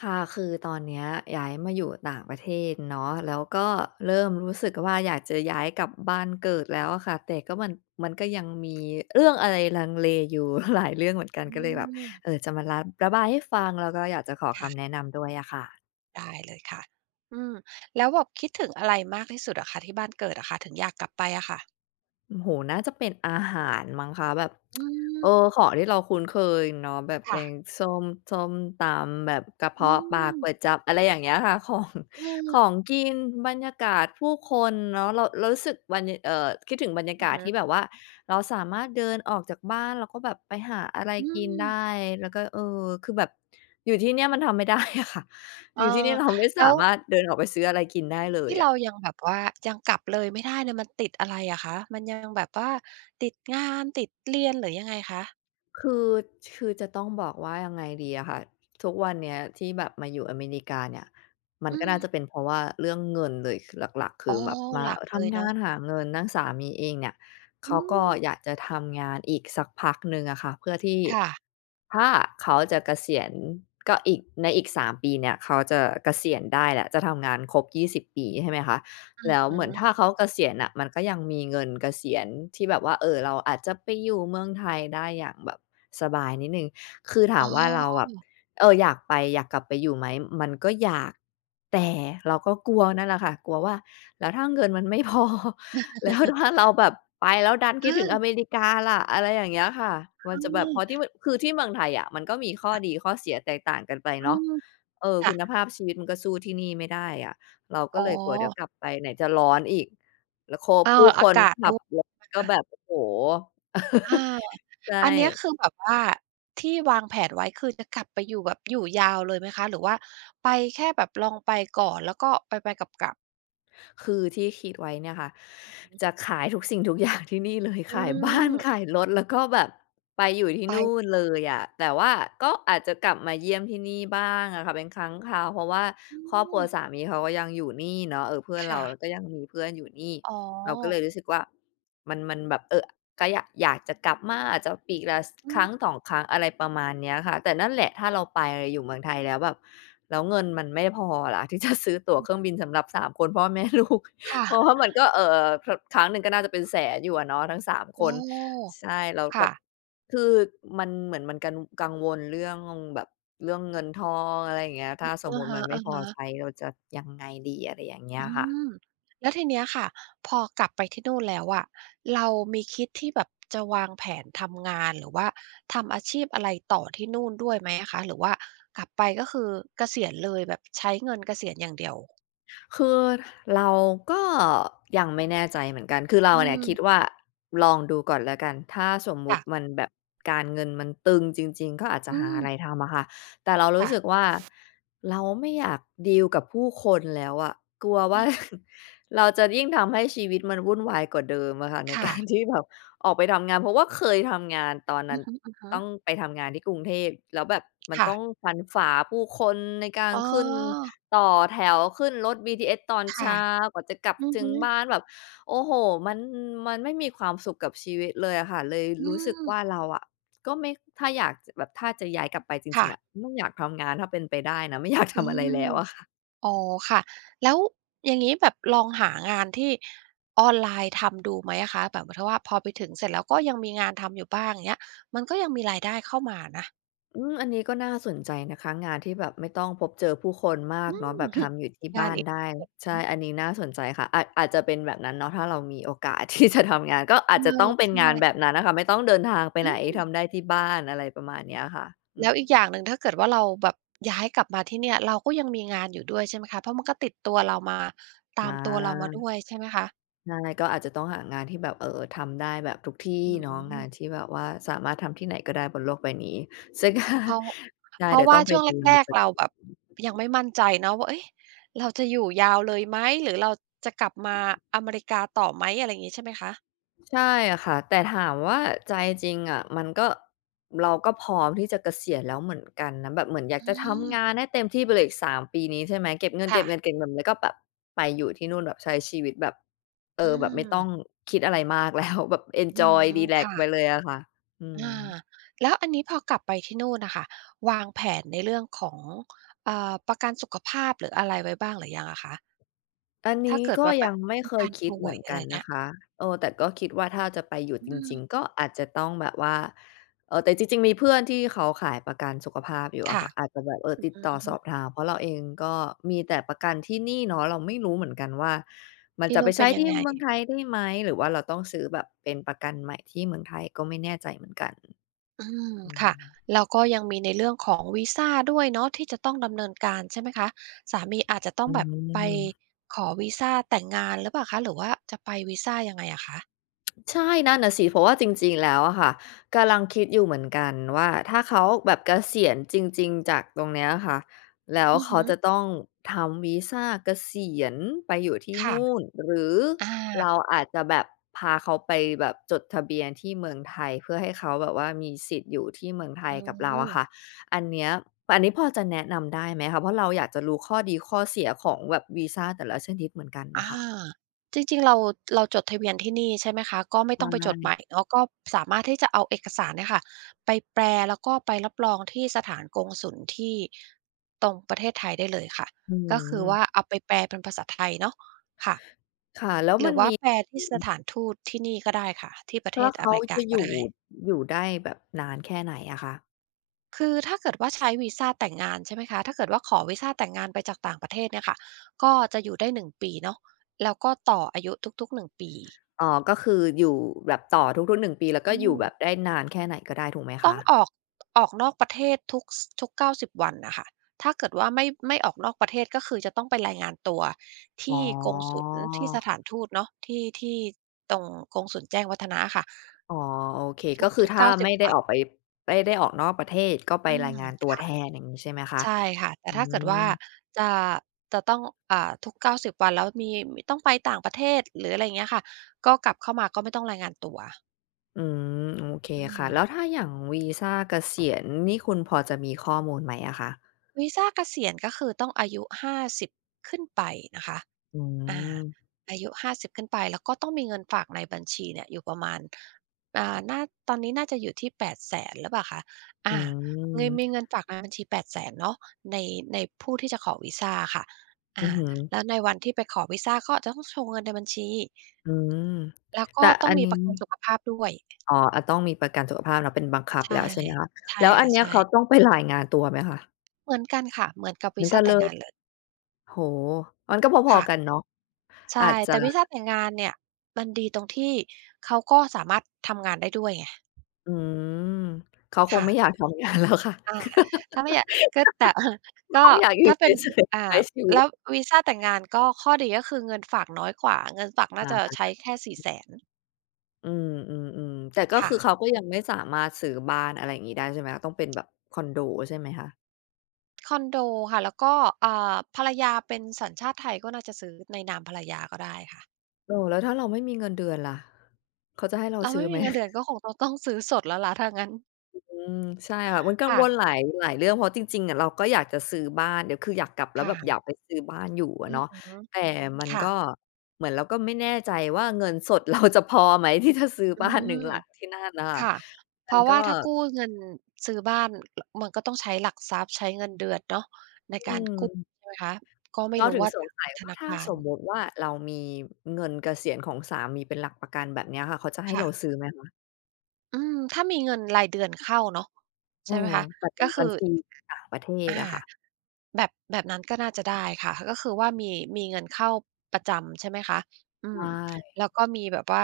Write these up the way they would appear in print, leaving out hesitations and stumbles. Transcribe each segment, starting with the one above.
ค่ะคือตอนเนี้ยย้ายมาอยู่ต่างประเทศเนาะแล้วก็เริ่มรู้สึกว่าอยากจะย้ายกลับบ้านเกิดแล้วอะค่ะแต่ก็มันก็ยังมีเรื่องอะไรลังเลอยู่ หลายเรื่องเหมือนกันอืก็เลยแบบมจะมาระบายให้ฟังแล้วก็อยากจะขอคำแนะค่ะนำด้วยอะค่ะ ได้เลยค่ะอืมแล้วแบบคิดถึงอะไรมากที่สุดอะคะที่บ้านเกิดอะค่ะถึงอยากกลับไปอะค่ะโอ้โฮน่าจะเป็นอาหารมั้งคะแบบอืมของที่เราคุ้นเคยเนาะแบบแกค่ะงส้มส้มตำแบบกระอืเพาะปลามก๋วยจั๊บอะไรอย่างเงี้ยค่ะ ของขอเอองกินบรรยากาศผู้คนเนาะเรารู้สึกบรรยาเอ่อคิดถึงบรรยาอือกาศฮึที่แบบว่าเราสามารถเดินออกจากบ้านแล้วก็แบบไปหาอะไรอืกินได้มแล้วก็คือแบบอยู่ที่เนี่ยมันทำไม่ได้อะค่ะเอออยู่ที่นี่เราไม่แล้สาวมารถเดินออกไปซื้ออะไรกินได้เลยที่เราอะ ยังแบบว่ายังกลับเลยไม่ได้เนี่ยมันติดอะไรอะคะมันยังแบบว่าติดงานติดเรียนหรือยังไงคะคือคือจะต้องบอกว่ายังไงดีอะค่ะทุกวันเนี้ยที่แบบมาอยู่อเมริกาเนี่ยมันอืก็มน่าจะเป็นเพราะว่าเรื่องเงินเลยคือหลักๆคือ๋ออแบบมาหลักเลยทำงาเนาะนหาเงินทั้งสามีเองเนี่ยอืเขาก็มอยากจะทำงานอีกสักพักหนึ่งอะค่ะเพื่อที่ค่ะถ้าเขาจะเกษียณก็อีกในอีก3ปีเนี่ยเขาจะเกษียณได้แหละจะทำงานครบยี่สิบปีใช่ไหมคะอือแล้วเหฮึมือนถ้าเขาเกษียณน่ะมันก็ยังมีเงินเกษียณที่แบบว่าเราอาจจะไปอยู่เมืองไทยได้อย่างแบบ สบายนิดหนึ่งคือถาอ๋มอว่าเราแบบอยากกลับไปอยู่ไหมมันก็อยากแต่เราก็กลัวนั่นแหละค่ะกลัวว่าแล้วถ้าเงินมันไม่พอ แล้วถ้าเออเราแบบไปแล้วดันคิดถึงอเมเออริกาล่ะอะไรอย่างเงี้ยค่ะมัคนจะแบบเพราะคือที่เมืองไทยอะมันก็มีข้อ่ะดีข้อเสียแตกต่างกันไปอืเนาะมคุณค่ะภาพชีวิตมันก็สู้ที่นี่ไม่ได้อะเราก็อ๋อเลยกลัวเดี๋ยวกลับไปไหนจะร้อนอีกแล้วอ้าวผู้คอานกาศขัด้บวยรถก็นะ แบบโอ้โฮ อา ใช่ อันเนี้ยคือแบบว่าที่วางแผนไว้คือจะกลับไปอยู่แบบอยู่ยาวเลยไหมคะหรือว่าไปแค่แบบลองไปก่อนแล้วก็ไปๆกลับๆคือที่คิดไว้เนี่ยค่ะจะขายทุกสิ่งทุกอย่างที่นี่เลยอืขายบ้าน ขาม ยรถแล้วก็แบบไปอยู่ที่ไปนู่นเลยอะแต่ว่าก็อาจจะกลับมาเยี่ยมที่นี่บ้างอะค่ะเป็นครั้งคราวเพราะว่าอืครอบครัวมสามีเขาก็ยังอยู่นี่เนาะเพื่อนเราค่ะ ก็ยังมีเพื่อนอยู่นี่อ๋เราก็เลอยรู้สึกว่ามันแบบก็อยากจะกลับมาอาจจะปีละอืคมรั้งสองครั้งอะไรประมาณเนี้ยค่ะแต่นั่นแหละถ้าเราไปอยู่เมืองไทยแล้วแบบแล้วเงินมันไม่พอล่ะ ที่จะซื้อตั๋วเครื่องบินสำหรับสามคนพ่อแม่ลูก เพราะค่ะว่ามันก็ครั้งหนึ่งก็น่าจะเป็นแสนอยู่อะเนาะทั้ง3โอคน้ใช่แล้วแบค่ะบคือมันเหมือนมันกังวลเรื่องแบบเรื่องเงินทองอะไรอย่างเงี้ยถ้าสมอะมุติฮมันไม่พอะใช้ๆ เราจะยังไงดีอะไรอย่างเงี้ยอืค่ะ มแล้วทีเนี้ยค่ะพอกลับไปที่นู่นแล้วอะเรามีคิดที่แบบจะวางแผนทำงานหรือว่าทำอาชีพอะไรต่อที่นู่นด้วยไหมอะคะหรือว่ากลับไปก็คือเกษียณเลยแบบใช้เงินเกษียณอย่างเดียวคือเราก็ยังไม่แน่ใจเหมือนกัน คือเราอืเนี่ยคิดมว่าลองดูก่อนแล้วกัน ถ้าสมมุค่ะติมันแบบการเงินมันตึงจริงๆก็อาจจะอืหามอะไรทำอะค่ะ แต่เรารู้สึกค่ะว่าเราไม่อยากดีลกับผู้คนแล้วอะกลัวอือว่า เราจะยิ่งทำให้ชีวิตมันวุ่นวายกว่าเดิมอะค่ะในค่ะการ ที่แบบออกไปทำงานเพราะว่าเคยทำงานตอนนั้นอือฮึต้องไปทำงานที่กรุงเทพแล้วแบบมันค่ะต้องฟันฝ่าผู้คนในการอ๋ขึ้น อต่อแถวขึ้นรถบีทีเอสตอนค่ะเช้ากว่าจะกลับอือถึงฮึบ้านแบบโอ้โฮมันมันไม่มีความสุขกับชีวิตเลยอะค่ะเลยอืรู้สึกมว่าเราอะก็ไม่ถ้าอยากแบบถ้าจะย้ายกลับไปจริงค่ะๆอะไม่อยากทำงานถ้าเป็นไปได้นะไม่อยากอืทำอะไรม แล้วอะ อ๋อค่ะแล้วอย่างงี้แบบลองหางานที่ออนไลน์ทำดูไหมอะคะแบบเถ้าว่าพอไปถึงเสร็จแล้วก็ยังมีงานทำอยู่บ้างเงี้ยมันก็ยังมีรายได้เข้ามานะอืมอันนี้ก็น่าสนใจนะคะงานที่แบบไม่ต้องพบเจอผู้คนมากอืเนาะม แบบ ทำอยู่ที่งาบ้านนอีกได้ใช่อันนี้น่าสนใจค่ะอาจจะเป็นแบบนั้นเนาะถ้าเรามีโอกาสที่จะทำงานก็เออาอจจะต้องเป็ในงานแบบช่นั้นน่ะค่ะไม่ต้องเดินทางไปอืไหนมทำได้ที่บ้านอะไรประมาณเนี้ยค่ะอืแล้วมอีกอย่างหนึ่งถ้าเกิดว่าเราแบบย้ายกลับมาที่เนี่ยเราก็ยังมีงานอยู่ด้วยใช่ไหมคะเพราะมันก็ติดตัวเรามาอตามตัวเรามาาด้วยใช่ไหมคะใช่ก็อาจจะต้องหางานที่แบบทำได้แบบทุกที่อืเนาะงานม ที่แบบว่าสามารถทำที่ไหนก็ได้บนโลกใบนี้ซึ่ง เพราะ ใช่เพราะเดี๋ยวต้ว่าองไปช่วงดู แรกๆเราแบบยังไม่มั่นใจเนาะว่าเอ๊ะเราจะอยู่ยาวเลยไหมหรือเราจะกลับมาอเมริกาต่อไหมอะไรอย่างงี้ใช่ไหมคะใช่อะค่ะแต่ถามว่าใจจริงอะมันก็เราก็พร้อมที่จะเกษียณแล้วเหมือนกันนะแบบเหมือนอยากอืจะทำงานมให้เต็มที่ไปเลยอีก3ปีนี้ใช่ไหมเก็บเงิค่ะนๆๆๆแล้วก็แบบไปอยู่ที่นู่นแบบใช้ชีวิตแบบอืแบบไม่ต้องมคิดอะไรมากแล้ว แบบเอนอืจออยฮึรีแลกค่ะซ์ไปเลยอะค่ะอือม าแล้วอันนี้พอกลับไปที่นู่นน่ะค่ะวางแผนในเรื่องของประกันสุขภาพหรืออะไรไว้บ้างหรือยังอะคะอันถ้านี้เกิดก็ว่าแบยับงไม่มีเคยการคิดป่เหวมือยนอะกัไรนเงี้นะยคะแต่ก็คิดว่าถ้าจะไปอยู่อืจริงๆมก็อาจจะต้องแบบว่าแต่จริงๆมีเพื่อนที่เขาขายประกันสุขภาพอยู่อะค่ะค่ะอาจจะแบบอืติดอต่อสอบฮึถามเพราะเราเองก็มีแต่ประกันที่นี่เนาะเราไม่รู้เหมือนกันว่ามันที่จะไปนู่นเป็ใช้นยังที่ไง เมืองไทยได้ไหมหรือว่าเราต้องซื้อแบบเป็นประกันใหม่ที่เมืองไทยก็ไม่แน่ใจเหมือนกันอืมอืค่ะมแล้วก็ยังมีในเรื่องของวีซาด้วยเนาะที่จะต้องดำเนินการใช่ไหมคะสามีอาจจะต้ออืงแบบไปม ขอวีซาแต่งงานหรือเปล่าคะหรือว่าจะไปวีซายังไงอะคะใช่นั่นน่ะสิเพราะว่าจริงๆแล้วอะค่ะกำลังคิดอยู่เหมือนกันว่าถ้าเขาแบบเกษียณจริงๆจากตรงเนี้ยค่ะแล้วอือเขาฮึจะต้องทำวีซาเกษียณไปอยู่ที่ค่ะนู่นหรืออาเราอาจจะแบบพาเขาไปแบบจดทะเบียนที่เมืองไทยเพื่อให้เขาแบบว่ามีสิทธิ์อยู่ที่เมืองไทยอืกับเราอะมค่ะอันเนี้ยอันนี้พอจะแนะนำได้ไหมคะเพราะเราอยากจะรู้ข้อดีข้อเสียของแบบวีซาแต่ละชนิดเหมือนกันน่ะอาค่ะจริงๆเราจดทะเบียนที่นี่ใช่ไหมคะก็ไม่ใต้องไปจดช่ใหม่เนาะก็สามารถที่จะเอาเอกสารเนี่ยค่ะไปแปลแล้วก็ไปรับรองที่สถานกงสุลที่ตรงประเทศไทยได้เลยค่ะอืก็คือว่าม เอาไปแปลเป็นภาษาไทยเนาะค่ะ ค่ะแล้วหมัรืนอว่ามีแปลอืที่สมถานทูตที่นี่ก็ได้ค่ะที่ประเทแล้วศอเขาเมริกาจะอก็ยู่ได้อยู่ได้แบบนานแค่ไหนอะคะคือถ้าเกิดว่าใช้วีซาแต่งงานใช่ไหมคะถ้าเกิดว่าขอวีซาแต่งงานไปจากต่างประเทศเนี่ยค่ะก็จะอยู่ได้1ปีเนาะแล้วก็ต่ออายุทุกๆ1ปีอ๋อก็คืออยู่แบบต่อทุกๆหนึ่งปีแล้วก็อือยู่มแบบได้นานแค่ไหนก็ได้ถูกไหมต้อคะงออกนอกประเทศทุก90วันน่ะค่ะถ้าเกิดว่าไม่ออกนอกประเทศก็คือจะต้องไปรายงานตัวอ๋ที่กงสุลอที่สถานทูตเนาะที่ตรงกงสุลแจ้งวัฒนะอะค่ะอ๋อโอเคก็คือทุกๆถ้า90ไม่ได้วัอนอกไปไม่ได้ออกนอกประเทศก็ไปอืรายมงานตัวแทค่ะ นอย่างงี้ใช่ไหมคะใช่ค่ะแต่อืถ้าเกิดมว่าจะจะต้องทุก90วันแล้วมีต้องไปต่างประเทศหรืออะไรอย่างเงี้ยค่ะก็กลับเข้ามาก็ไม่ต้องรายงานตัวอืมโอเคอืค่ะแล้วถ้ามอย่างวีซาเกษียณนี่คุณพอจะมีข้อมูลไหมอะคะวีซาเกษียณก็คือต้องอายุ50ขึ้นไปนะคะ อือามอายุ50ขึ้นไปแล้วก็ต้องมีเงินฝากในบัญชีเนี่ยอยู่ประมาณอ่าน่าตอนนี้น่าจะอยู่ที่แปดแสนหรือเปล่าคะอือาเงยมมีเงินฝากในบัญชีแปดแสนเนาะในในผู้ที่จะขอวีซาอะค่ะอือาอฮึแล้วในวันที่ไปขอวีซาก็จะต้องโชว์เงินในบัญชีอืมแล้วก็แต่ต้ออังนมีนี้ ประกันสุขภาพด้วยอ๋ออาต้องมีประกันสุขภาพเนาะเป็นบังคับใช่แล้วใช่ไหมคะใช่แล้วอันค่ะเนี้ยใช่เขาต้องไปรายงานตัวไหมคะเหมือนกันค่ะเหมือนกับเหมืวีอนกัซานเลแต่งงานยเลยโอ้โฮมันก็พอๆกันค่ะเนาะอาใช่จจะแต่วีซาแต่งงานเนี่ยมันดีตรงที่เขาก็สามารถทำงานได้ด้วยไงอืมเขาคงค่ะ ไม่อยากทำงานแล้วค่ะ อาถ้าไม่อยากก็แต่ คก็งอยากอยู่ถ้าเป็นเฉยๆใช้อ่าชีวิแล้ตววีซ่าแต่งงานก็ข้อดีก็คือเงินฝากน้อยกว่าเงินฝากน่าจะอาใช้แค่4ี่แสนอืมๆๆแต่ก็ค่ะคือเขาก็ยังไม่สามารถซื้อบ้านอะไรอย่างงี้ได้ใช่ไหมคะต้องเป็นแบบคอนโดใช่ไหมคะคอนโดค่ะแล้วก็อ่าภรรยาเป็นสัญชาติไทยก็น่าจะซื้อในนามภรรยาก็ได้ค่ะแล้วถ้าเราไม่มีเงินเดือนล่ะเขาจะให้เราเราซื้อไม่ไหมีม เงินเดือนก็คงต้องซื้อสดแล้วล่ะถ้างั้นอืมใช่ค่ะมันกังวค่ะลหลายหลายเรื่องเพราะจริงๆอะเราก็อยากจะซื้อบ้านเดี๋ยวคืออยากกลับแล้วแบบอยาค่ะกไปซื้อบ้านอยู่อะอือเนาะฮึแต่มันค่ะก็เหมือนเราก็ไม่แน่ใจว่าเงินสดเราจะพอไหมที่จะซื้ออืบ้านหนึ่งม หลังที่นั่นน่ะค่ะค่ะเพมันราะก็ว่าถ้ากู้เงินซื้อบ้านมันก็ต้องใช้หลักทรัพย์ใช้เงินเดือนเนาะในกาอืรกู้มใช่ไหมคะก็ไม่เรารู้ถึงว่าสงทางสัยธว่านาถ้าคาสรมมุติว่าเรามีเงินเกษียณของสามีเป็นหลักประกันแบบเนี้ยค่ะเขาจะให้เราค่ะซื้อไหมคะอืมถ้ามีเงินรายเดือนเข้าเนาะเอใช่ไหมอคะแต่เป็ก็นบัคืญอชีต่างประเทศอาอะค่ะแบบนั้นก็น่าจะได้ค่ะ ก็คือว่ามีเงินเข้าประจำใช่ไหมคะอืมใช่ แล้วก็มีแบบว่า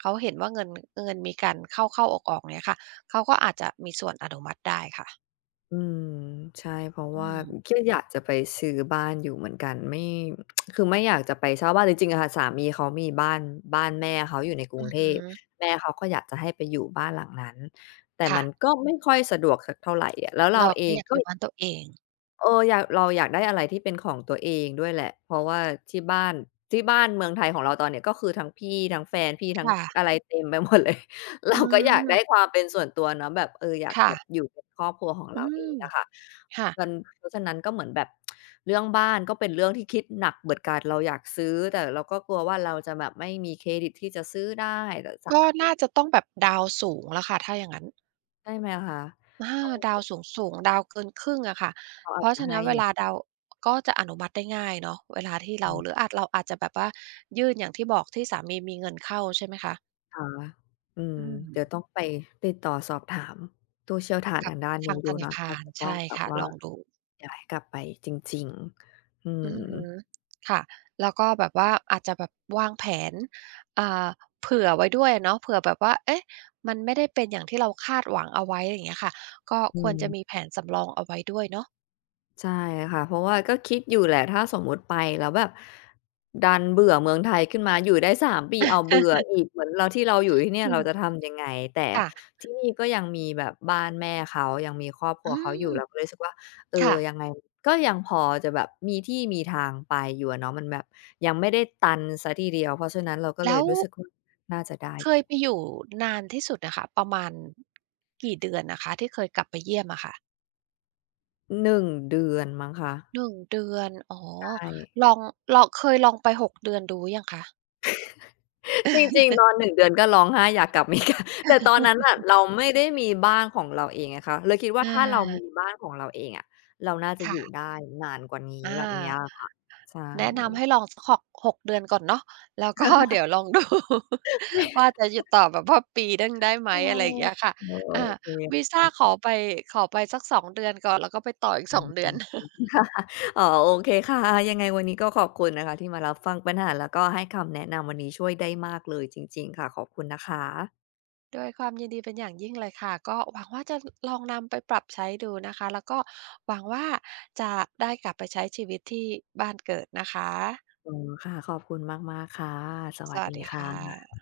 เขาเห็นว่าเงินมีการเข้าๆออกๆเงี้ยค่ะเขาก็อาจจะมีส่วนอนุมัติได้ค่ะอืมใช่เพราะอืว่ามก็อยากจะไปซื้อบ้านอยู่เหมือนกันไม่ คือไม่อยากจะไปเช่าบ้านจริงๆอะค่ะสามีเขามีบ้านบ้านแม่เขาอยู่ในกรุอืงอเทฮึพแม่เขาก็อยากจะให้ไปอยู่บ้านหลังนั้นแต่มัค่ะ นก็ไม่ค่อยสะดวกสักเท่าไรอะแล้วเราเราเอก็งอยากก็ อยู่บ้านตัวเองอยากเราอยากได้อะไรที่เป็นของตัวเองด้วยแหละเพราะว่าที่บ้านที่บ้านเมืองไทยของเราตอนเนี้ยก็คือทั้งพี่ทั้งแฟนพี่ทั้งอะค่ะไรเต็มไปหมดเลย อืเราก็อยากได้คมวามเป็นส่วนตัวเนาะแบบอยากค่ะแบบอยู่เป็นครอบครัวของอืเราเอมงอะค่ะค่ะมันเพราะฉะนั้นก็เหมือนแบบเรื่องบ้านก็เป็นเรื่องที่คิดหนักเหมือนกันเราอยากซื้อแต่เราก็กลัวว่าเราจะแบบไม่มีเครดิตที่จะซื้อได้แต่สก็น่าจะต้องแบบดาวสูงแล้วค่ะถ้าอย่างงั้นใช่ไหมคะอาต้องดาวสูงๆดาวเกินครึ่งอะค่ะเขาเพอาจราะจะฉะให้นั้นอเวยู่ลาดาวก็จะอนุมัติได้ง่ายเนาะเวลาที่อืเราหรืม ออาจเราอาจจะแบบว่ายื่นอย่างที่บอกที่สามีมีเงินเข้าใช่ไหมคะค่ะอืม อืมเดี๋ยวต้องไปติดต่อสอบถามผู้เชี่ยวชาญกับทางด้านนี้ทางดูธนาเนาะอาคาจรจะต้องใช่แบบค่ะว่าลองดู ย้ายกลับไปจริงๆอืมอือฮึค่ะแล้วก็แบบว่าอาจจะแบบวางแผนอ่าเผื่อไว้ด้วยเนาะเผื่อแบบว่าเอ๊ะมันไม่ได้เป็นอย่างที่เราคาดหวังเอาไว้อย่างเงี้ยค่ะก็อืควรจะมีม แผนสำรองเอาไว้ด้วยเนาะใช่ค่ะเพราะว่าก็คิดอยู่แหละถ้าสมมุติไปแล้วแบบดันเบื่อเมืองไทยขึ้นมาอยู่ได้3ปีอ้าวเบื่ออีกเหมือนเราที่เราอยู่ที่เนี่ยอืเราจะมทำยังไงแต่ค่ะที่นี่ก็ยังมีแบบบ้านแม่เขายังมีครอบครัอืวเขาอมยู่เราก็เลยรู้สึกว่าเออค่ะยังไงก็ยังพอจะแบบมีที่มีทางไปอยู่อะเนาะมันแบบยังไม่ได้ตันเสียทีเดียวเพราะฉะนั้นเราก็เลแล้ยวรู้สึกว่าน่าจะได้เคอยไปยู่อยู่นานที่สุดนะคะประมาณกี่เดือนนะคะที่เคยกลับไปเยี่ยมอะค่ะหนึ่งเดือนมั้งคะ1 เดือนอ๋อใช่ ลองลองเคยลองไปหกเดือนดูอยังคะ จริงๆตอ นหนึ่งเดือนก็ร้องไห้อยากกลับอเมริกา แต่ตอนนั้นน่ะเราไม่ได้มีบ้านของเราเองไงคะเลยคิดอว่าถ้าเรามีาบ้านของเราเองอะเราน่าจะอยู่ค่ะได้นานกว่านี้อา แบบเนี้ยใช่ แนะนำให้ลองสักหกเดือนก่อนเนาะแล้วก็ เดี๋ยวลองดู ว่า จะอยู่ต่อแบบว่าปีหนึ่งได้ไหมออะไรอย่างเงี้ยค่ะเอออาโอวีเคซาขอไปสัก2เดือนก่อนแล้วก็ไปต่ออีกอื2เดือน ม อ๋อโอเคค่ะยังไงวันนี้ก็ขอบคุณนะคะที่มารับฟังปัญหาแล้วก็ให้คำแนะนำวันนี้ช่วยได้มากเลยจริงๆค่ะขอบคุณนะคะด้วยความยินดีเป็นอย่างยิ่งเลยค่ะก็หวังว่าจะลองนำไปปรับใช้ดูนะคะแล้วก็หวังว่าจะได้กลับไปใช้ชีวิตที่บ้านเกิดนะคะอืมค่ะขอบคุณมากๆค่ะสสวัสวัดีสดีค่ค่ะะ